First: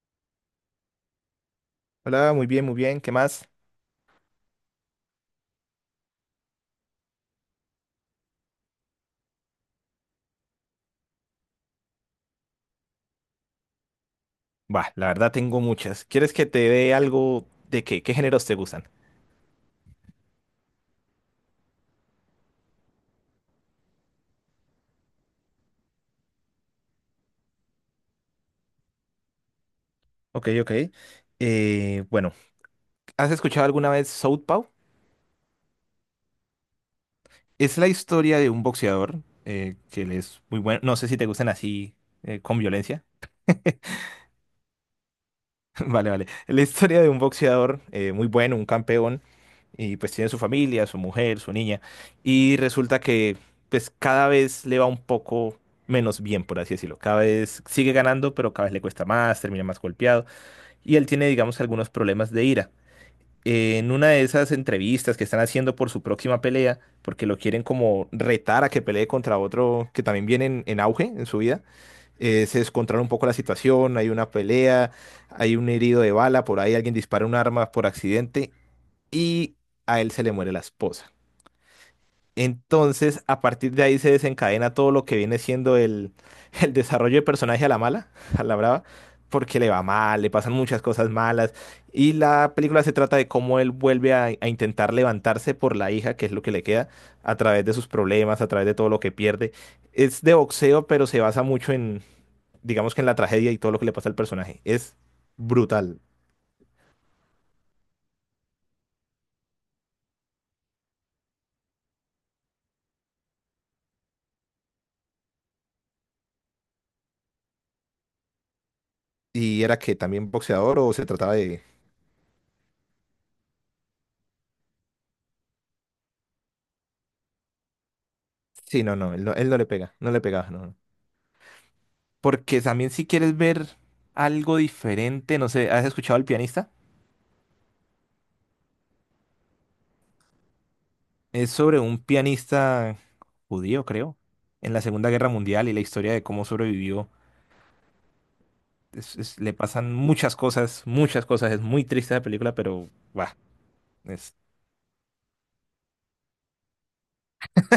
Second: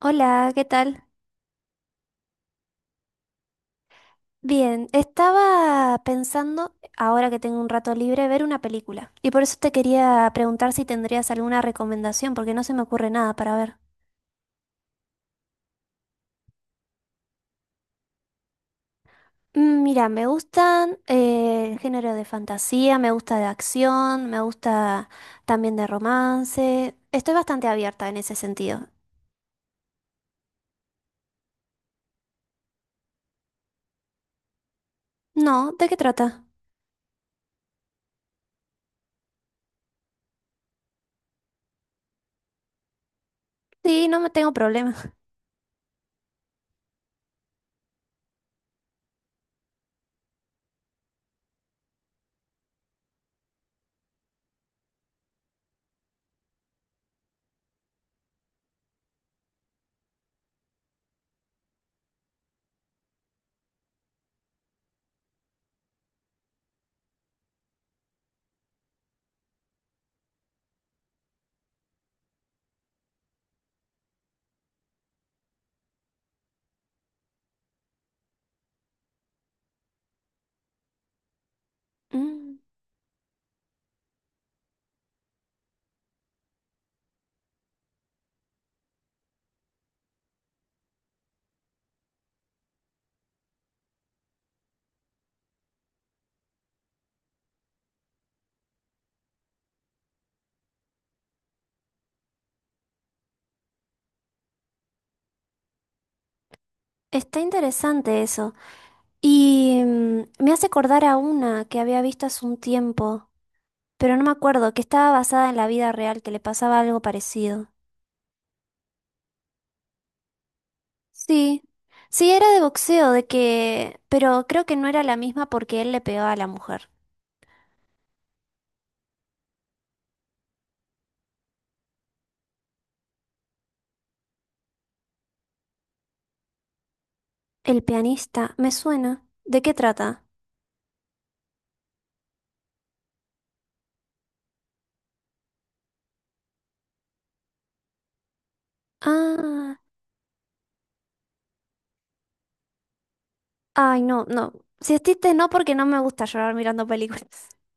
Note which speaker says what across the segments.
Speaker 1: Hola, ¿qué tal?
Speaker 2: Hola, muy bien, muy bien. ¿Qué más?
Speaker 1: Bien, estaba pensando, ahora que tengo un rato libre, ver una película. Y por eso te quería preguntar si tendrías alguna recomendación, porque no se me ocurre nada para ver.
Speaker 2: Bah, la verdad tengo muchas. ¿Quieres que te dé algo de qué? ¿Qué géneros te gustan?
Speaker 1: Mm, mira, me gustan el género de fantasía, me gusta de acción, me gusta también de romance. Estoy bastante abierta en ese sentido.
Speaker 2: Ok, ok. Eh, bueno, ¿Has escuchado alguna vez Southpaw?
Speaker 1: No, ¿de qué trata?
Speaker 2: Es la historia de un boxeador que él es muy bueno. No sé si te gustan así con violencia.
Speaker 1: Sí, no me tengo problema.
Speaker 2: Vale, vale. La historia de un boxeador muy bueno, un campeón. Y pues tiene su familia, su mujer, su niña, y resulta que pues cada vez le va un poco menos bien, por así decirlo. Cada vez sigue ganando, pero cada vez le cuesta más, termina más golpeado, y él tiene, digamos, algunos problemas de ira. En una de esas entrevistas que están haciendo por su próxima pelea, porque lo quieren como retar a que pelee contra otro que también viene en auge en su vida, se descontrola un poco la situación, hay una pelea, hay un herido de bala, por ahí alguien dispara un arma por accidente y a él se le muere la esposa.
Speaker 1: Mm,
Speaker 2: Entonces, a partir de ahí se desencadena todo lo que viene siendo el, el desarrollo de personaje a la mala, a la brava, porque le va mal, le pasan muchas cosas malas. Y la película se trata de cómo él vuelve a intentar levantarse por la hija, que es lo que le queda, a través de sus problemas, a través de todo lo que pierde. Es de boxeo, pero se basa mucho en, digamos que en la tragedia y todo lo que le pasa al personaje. Es brutal.
Speaker 1: está interesante eso. Y me hace acordar a una que había visto hace un tiempo, pero no me acuerdo, que estaba basada en la vida real, que le pasaba algo parecido.
Speaker 2: ¿Y era que también boxeador o se trataba
Speaker 1: Sí,
Speaker 2: de,
Speaker 1: sí, era de boxeo, de que... pero creo que no era la misma porque él le pegaba a la mujer.
Speaker 2: sí, no, no, él no, él no le pega, no le pegaba, no. No. Porque también si quieres ver algo diferente, no sé, ¿has escuchado al pianista?
Speaker 1: El pianista, me suena. ¿De qué trata?
Speaker 2: Es sobre un pianista judío, creo, en la Segunda Guerra Mundial y la historia de cómo sobrevivió. Le
Speaker 1: Ah,
Speaker 2: pasan muchas cosas, muchas cosas. Es muy triste la película, pero va.
Speaker 1: ay, no,
Speaker 2: Es...
Speaker 1: no. Si es triste, no, porque no me gusta llorar mirando películas.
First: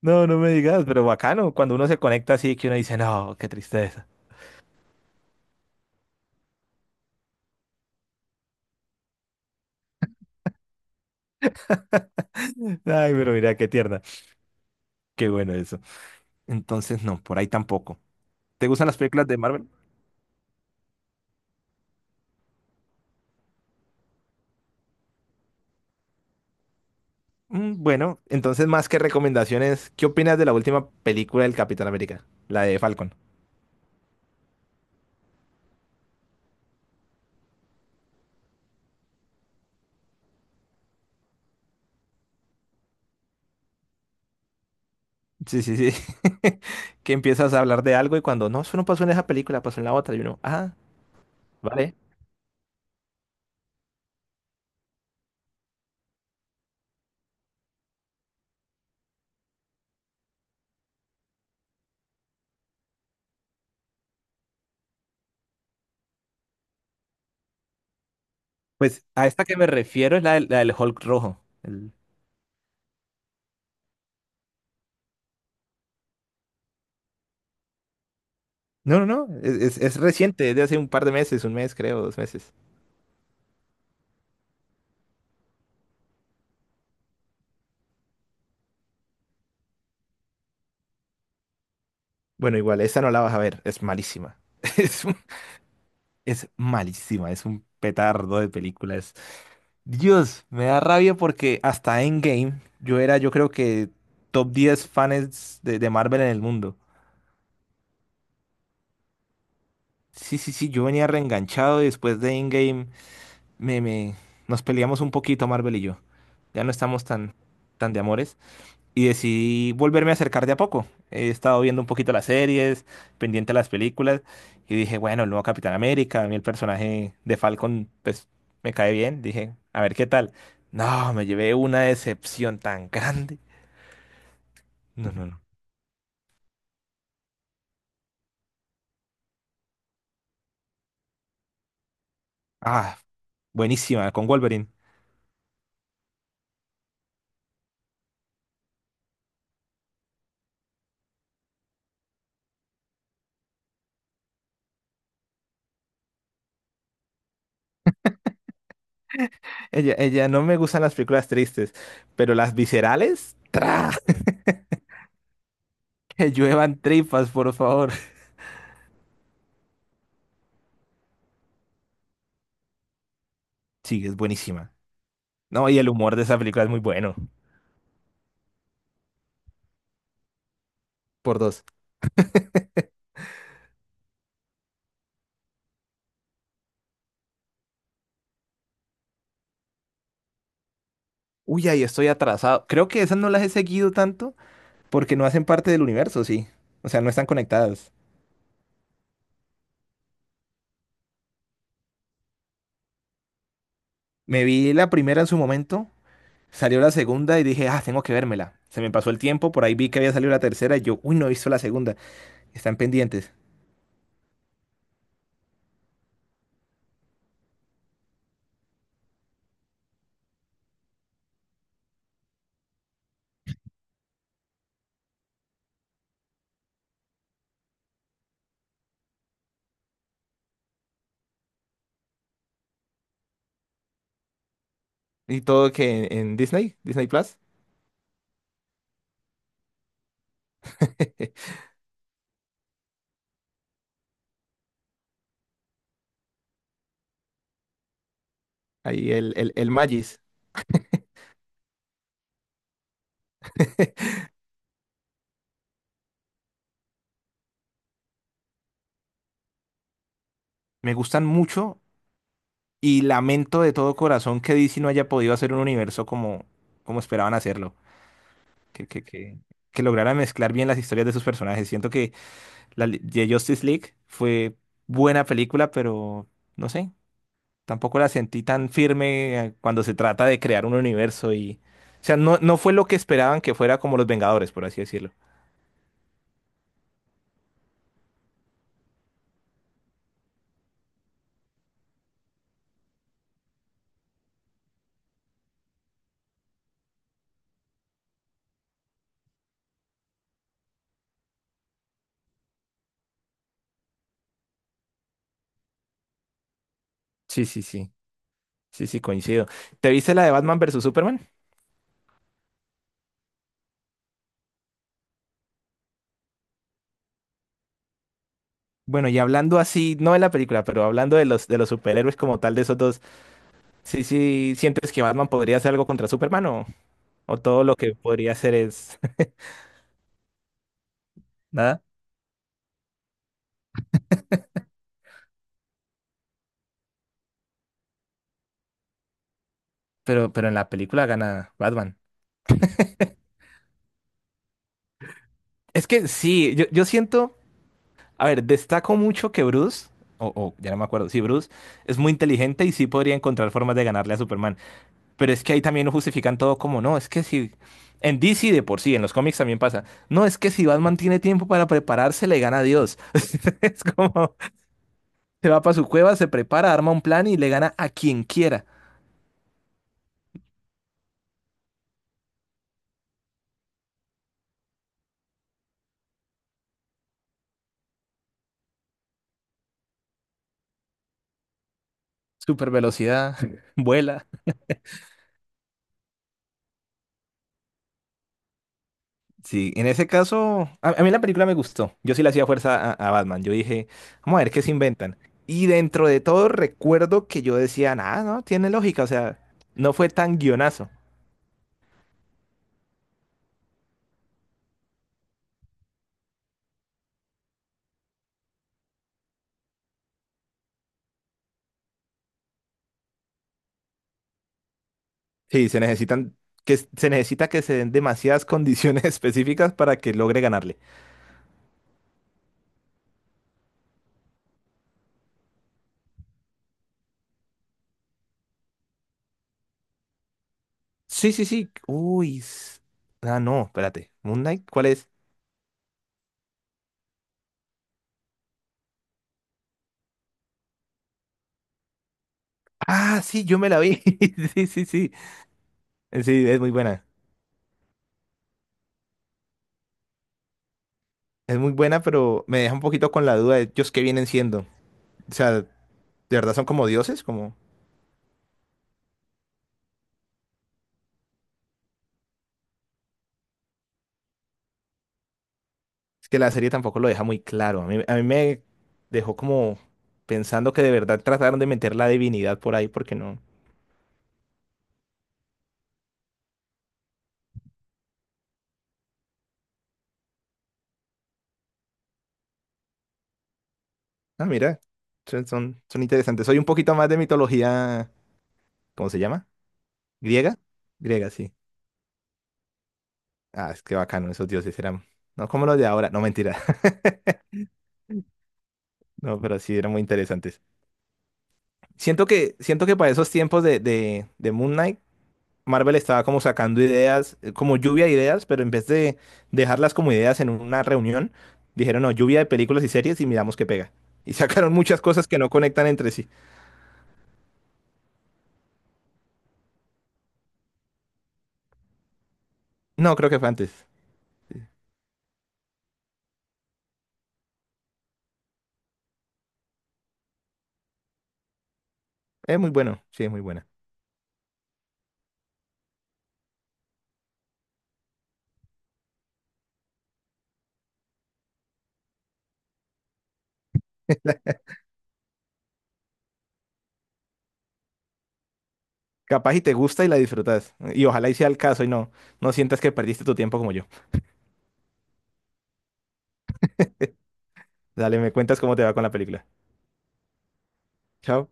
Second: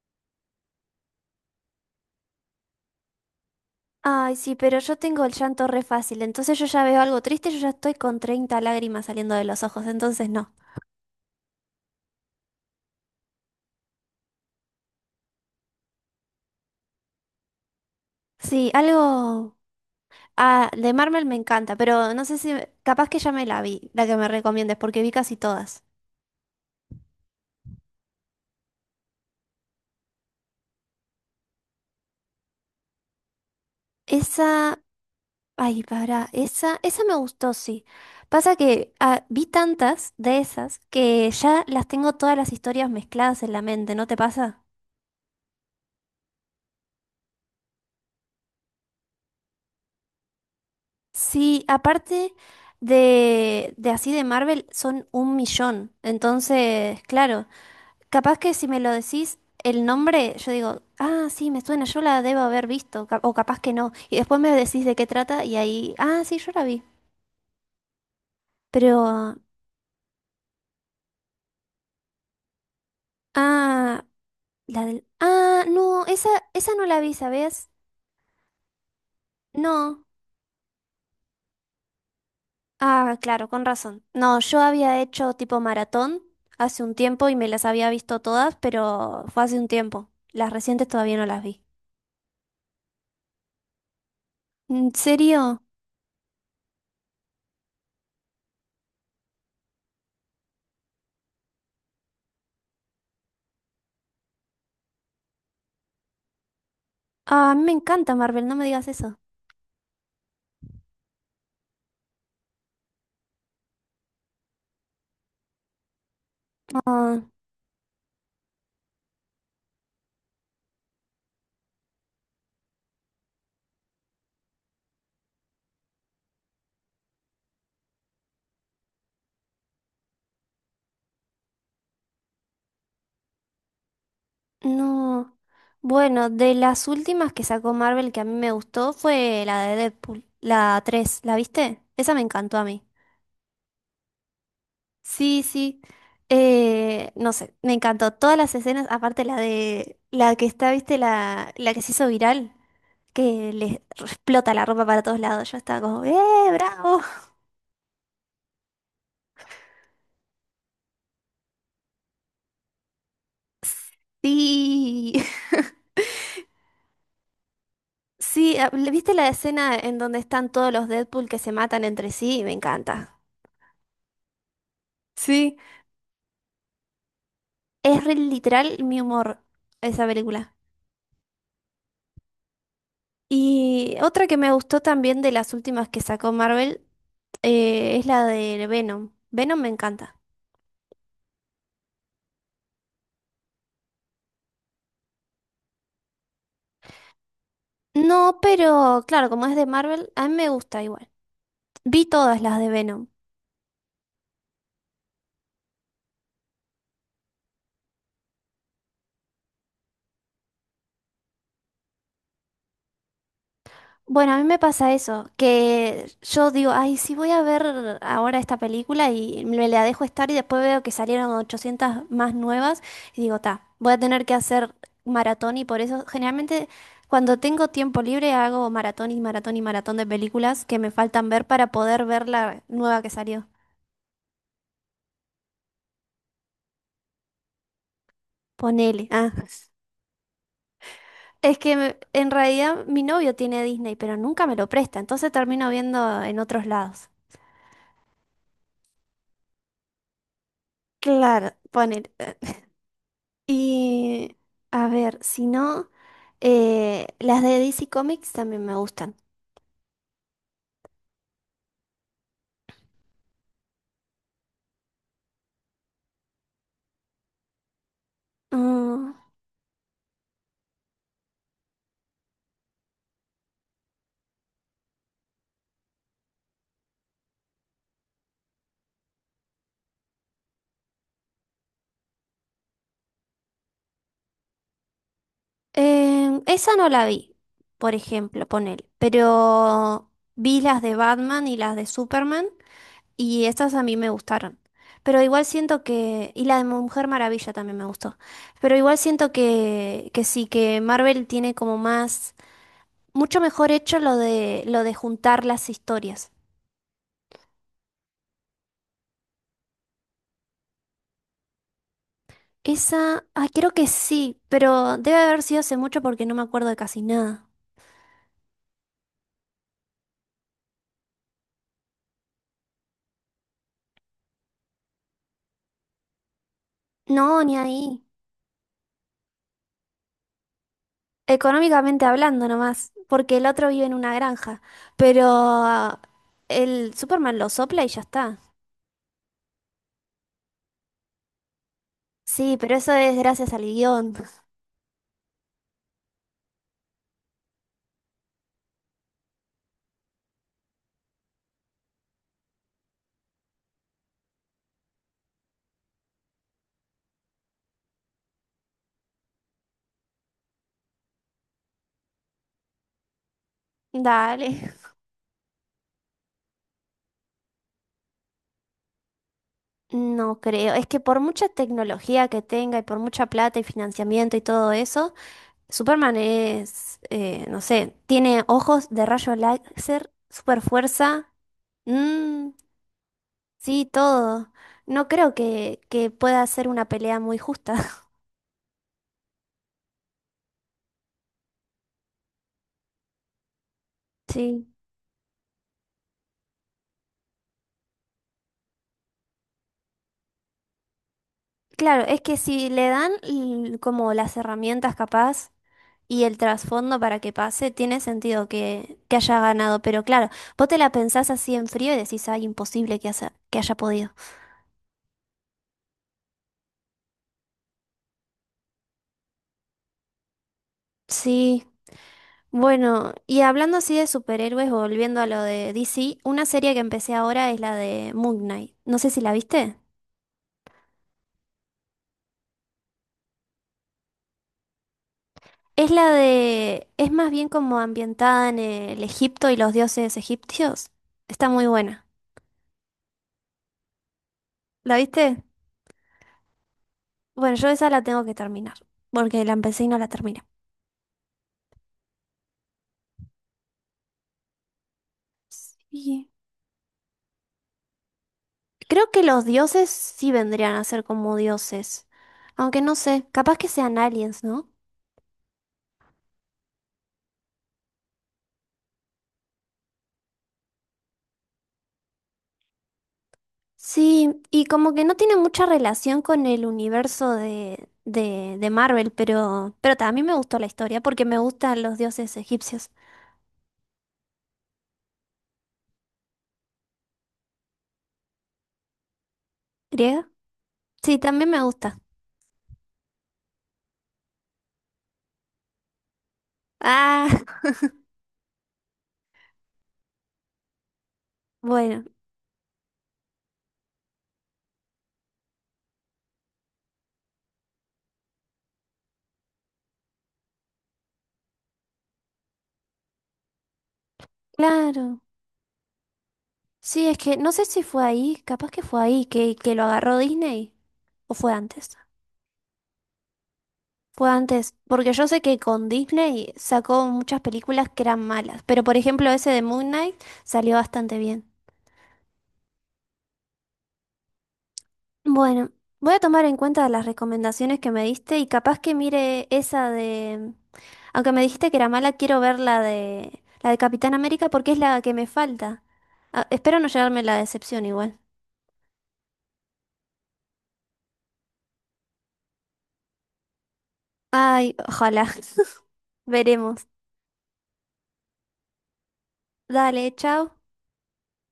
Speaker 2: No, no me digas, pero bacano. Cuando uno se conecta así, que uno dice, no, qué tristeza.
Speaker 1: Ay, sí, pero yo tengo el llanto re fácil, entonces yo ya veo algo triste, yo ya estoy con 30 lágrimas saliendo de los ojos, entonces no.
Speaker 2: Ay, pero mira, qué tierna. Qué bueno eso. Entonces, no, por ahí tampoco. ¿Te
Speaker 1: Sí,
Speaker 2: gustan las películas de
Speaker 1: algo...
Speaker 2: Marvel?
Speaker 1: Ah, de Marvel me encanta, pero no sé si... Capaz que ya me la vi, la que me recomiendes, porque vi casi todas.
Speaker 2: Mm, bueno, entonces más que recomendaciones, ¿qué opinas de la última película del Capitán América? La de Falcon.
Speaker 1: Esa... Ay, para, esa me gustó, sí. Pasa que vi tantas de esas que ya las tengo todas las historias mezcladas en la mente, ¿no te pasa?
Speaker 2: Sí, sí, sí. Que empiezas a hablar de algo y cuando no, eso no pasó en esa película, pasó en la otra. Y uno, ah,
Speaker 1: Sí,
Speaker 2: vale.
Speaker 1: aparte de así de Marvel son un millón. Entonces, claro, capaz que si me lo decís el nombre, yo digo, ah, sí, me suena, yo la debo haber visto, o capaz que no. Y después me decís de qué trata y ahí, ah, sí, yo la vi. Pero,
Speaker 2: Pues a esta que me refiero es la del Hulk rojo.
Speaker 1: ah, la del, ah, no, esa no la vi, ¿sabes?
Speaker 2: No, no, no, es
Speaker 1: No.
Speaker 2: reciente, es de hace un par de meses, un mes creo, dos meses.
Speaker 1: Ah, claro, con razón. No, yo había hecho tipo maratón hace un tiempo y me las había visto todas, pero fue hace un tiempo. Las recientes todavía no las vi.
Speaker 2: Bueno, igual, esa no la vas a ver, es malísima.
Speaker 1: ¿En
Speaker 2: Es, un-
Speaker 1: serio?
Speaker 2: es malísima, es un petardo de películas. Dios, me da rabia porque hasta Endgame yo era, yo creo que top 10 fans de Marvel en el mundo.
Speaker 1: Ah, a mí me encanta Marvel, no me digas eso.
Speaker 2: Sí, sí, sí, yo venía reenganchado y después de Endgame me, me, nos peleamos un poquito Marvel y yo. Ya no estamos
Speaker 1: Ah.
Speaker 2: tan, tan de amores. Y decidí volverme a acercar de a poco. He estado viendo un poquito las series, pendiente a las películas y dije, bueno, el nuevo Capitán América, a mí el personaje de Falcon, pues me cae bien. Dije, a ver qué tal. No, me llevé una decepción tan grande. No, no,
Speaker 1: No.
Speaker 2: no.
Speaker 1: Bueno, de las últimas que sacó Marvel que a mí me gustó fue la de Deadpool, la tres, ¿la viste? Esa me encantó a mí.
Speaker 2: Ah, buenísima, con Wolverine.
Speaker 1: Sí, sí. No sé, me encantó todas las escenas, aparte la de la que está, ¿viste? La que se hizo viral, que le explota la ropa para todos lados. Yo estaba como, ¡eh, bravo!
Speaker 2: Ella, no me gustan las películas tristes, pero las viscerales, ¡tra!
Speaker 1: Sí.
Speaker 2: Que lluevan tripas, por favor.
Speaker 1: Sí, a- ¿viste la escena en donde están todos los Deadpool que se matan entre sí? Me encanta.
Speaker 2: Sí, es buenísima.
Speaker 1: Sí.
Speaker 2: No, y el humor de esa película es muy bueno.
Speaker 1: Es re literal mi humor esa película.
Speaker 2: Por dos.
Speaker 1: Y otra que me gustó también de las últimas que sacó Marvel es la de Venom. Venom me encanta.
Speaker 2: Uy, ahí estoy atrasado. Creo que esas no las he seguido tanto porque no hacen parte del universo, sí. O sea, no están conectadas.
Speaker 1: No, pero claro, como es de Marvel, a mí me gusta igual. Vi todas las de Venom.
Speaker 2: Me vi la primera en su momento, salió la segunda y dije, ah, tengo que vérmela. Se me pasó el tiempo, por ahí vi que había salido la tercera y yo, uy, no he visto la segunda. Están pendientes.
Speaker 1: Bueno, a mí me pasa eso, que yo digo, ay, sí voy a ver ahora esta película y me la dejo estar y después veo que salieron 800 más nuevas y digo, ta, voy a tener que hacer maratón y por eso generalmente cuando tengo tiempo libre hago maratón y maratón y maratón de películas que me faltan ver para poder ver la nueva que salió.
Speaker 2: Y todo que en Disney, Disney Plus.
Speaker 1: Ponele. Ah. Es que en realidad mi novio tiene Disney, pero nunca me lo presta, entonces termino viendo en otros lados.
Speaker 2: Ahí el Magis.
Speaker 1: Claro, ponele. Y a ver, si no, las de DC Comics también me gustan.
Speaker 2: Me gustan mucho y lamento de todo corazón que DC no haya podido hacer un universo como, como esperaban hacerlo. Que, que,
Speaker 1: Mm,
Speaker 2: que, que lograra mezclar bien las historias de sus personajes. Siento que de Justice League fue buena película, pero no sé, tampoco la sentí tan firme cuando se trata de crear un universo y... O sea, no, no fue lo que esperaban que fuera como Los Vengadores, por así decirlo.
Speaker 1: esa no la vi, por ejemplo, ponele, pero vi las de Batman y las de Superman y estas a mí me gustaron. Pero igual siento que, y la de Mujer Maravilla también me gustó, pero igual siento que sí, que Marvel tiene como más, mucho mejor hecho lo de juntar las historias.
Speaker 2: Sí, sí, sí. Sí, sí, coincido. ¿Te viste la de Batman versus Superman?
Speaker 1: Esa, ay, creo que sí, pero debe haber sido hace mucho porque no me acuerdo de casi nada.
Speaker 2: Bueno, y hablando así, no de la película, pero hablando de los superhéroes como tal, de esos dos, sí, sí, ¿sientes que Batman podría hacer algo contra Superman o
Speaker 1: No, ni
Speaker 2: todo lo que
Speaker 1: ahí.
Speaker 2: podría hacer es nada?
Speaker 1: Económicamente hablando nomás, porque el otro vive en una granja, pero el Superman lo sopla y ya está.
Speaker 2: Pero en la película gana Batman.
Speaker 1: Sí, pero eso es gracias al guión.
Speaker 2: Es que sí, yo siento, a ver, destaco mucho que Bruce, o ya no me acuerdo, sí, Bruce es muy inteligente y sí podría encontrar formas de ganarle a Superman. Pero es que ahí también lo justifican todo como, no, es que si... En DC de por sí, en los cómics también pasa. No, es que si Batman tiene tiempo para prepararse, le gana a Dios. Es como,
Speaker 1: Dale.
Speaker 2: se va para su cueva, se prepara, arma un plan y le gana a quien quiera.
Speaker 1: No creo, es que por mucha tecnología que tenga y por mucha plata y financiamiento y todo eso, Superman es, no sé, tiene ojos de rayo láser, super fuerza.
Speaker 2: Super velocidad,
Speaker 1: Sí,
Speaker 2: vuela.
Speaker 1: todo. No creo que pueda ser una pelea muy justa.
Speaker 2: Sí, en ese caso, a mí la película me gustó. Yo sí le hacía fuerza a Batman. Yo dije, vamos a ver qué
Speaker 1: Sí.
Speaker 2: se inventan. Y dentro de todo recuerdo que yo decía, nada, no, tiene lógica. O sea, no fue tan guionazo.
Speaker 1: Claro, es que si le dan como las herramientas capaz y el trasfondo para que pase, tiene sentido que haya ganado. Pero claro, vos te la pensás así en frío y decís, ay, imposible que haya podido.
Speaker 2: Sí, se necesitan Que se necesita que se den demasiadas condiciones específicas para que logre ganarle.
Speaker 1: Sí. Bueno, y hablando así de superhéroes, volviendo a lo de DC, una serie que empecé ahora es la de Moon Knight. No sé si la viste.
Speaker 2: Sí, sí, sí. Uy. Ah, no, espérate. Moon Knight, ¿cuál es?
Speaker 1: Es la de... Es más bien como ambientada en el Egipto y los dioses egipcios. Está muy buena.
Speaker 2: Ah, sí, yo me la vi. Sí, sí,
Speaker 1: ¿La
Speaker 2: sí.
Speaker 1: viste?
Speaker 2: Sí, es muy buena.
Speaker 1: Bueno, yo esa la tengo que terminar, porque la empecé y no la terminé.
Speaker 2: Es muy buena, pero me deja un poquito con la duda de ellos qué vienen siendo. O sea, ¿de
Speaker 1: Sí.
Speaker 2: verdad son como dioses? Como
Speaker 1: Creo que los dioses sí vendrían a ser como dioses. Aunque no sé, capaz que sean aliens, ¿no?
Speaker 2: es que la serie tampoco lo deja muy claro. A mí me dejó como pensando que de verdad trataron de meter la divinidad por ahí porque no.
Speaker 1: Sí, y como que no tiene mucha relación con el universo de Marvel, pero también me gustó la historia porque me gustan los dioses egipcios.
Speaker 2: Ah, mira, son, son interesantes. Soy un poquito más de mitología, ¿cómo se llama?
Speaker 1: ¿Griega?
Speaker 2: ¿Griega?
Speaker 1: Sí,
Speaker 2: Griega,
Speaker 1: también
Speaker 2: sí.
Speaker 1: me gusta.
Speaker 2: Ah, es que bacano, esos dioses eran, no como los de ahora, no mentira,
Speaker 1: Ah,
Speaker 2: no, pero sí eran muy interesantes.
Speaker 1: bueno,
Speaker 2: Siento que para esos tiempos de Moon Knight, Marvel estaba como sacando ideas, como lluvia de ideas, pero en vez de dejarlas como ideas en una reunión, dijeron, no, lluvia de películas y series y miramos qué pega. Y sacaron muchas
Speaker 1: claro.
Speaker 2: cosas que no conectan entre sí.
Speaker 1: Sí, es que no sé si fue ahí, capaz que fue ahí que lo agarró Disney. ¿O fue antes?
Speaker 2: No, creo que fue antes.
Speaker 1: Fue antes, porque yo sé que con Disney sacó muchas películas que eran malas, pero por ejemplo ese de Moon Knight salió bastante bien.
Speaker 2: Es muy bueno, sí, es muy bueno.
Speaker 1: Bueno, voy a tomar en cuenta las recomendaciones que me diste y capaz que mire esa de... Aunque me dijiste que era mala, quiero ver la de Capitán América porque es la que me falta. Ah, espero no llevarme la decepción igual.
Speaker 2: Capaz y te gusta y la disfrutas. Y ojalá y sea el caso y no, no sientas que perdiste tu tiempo como yo.
Speaker 1: Ay, ojalá. Veremos.
Speaker 2: Dale, me cuentas cómo te va con la película.
Speaker 1: Dale, chao.
Speaker 2: Chao.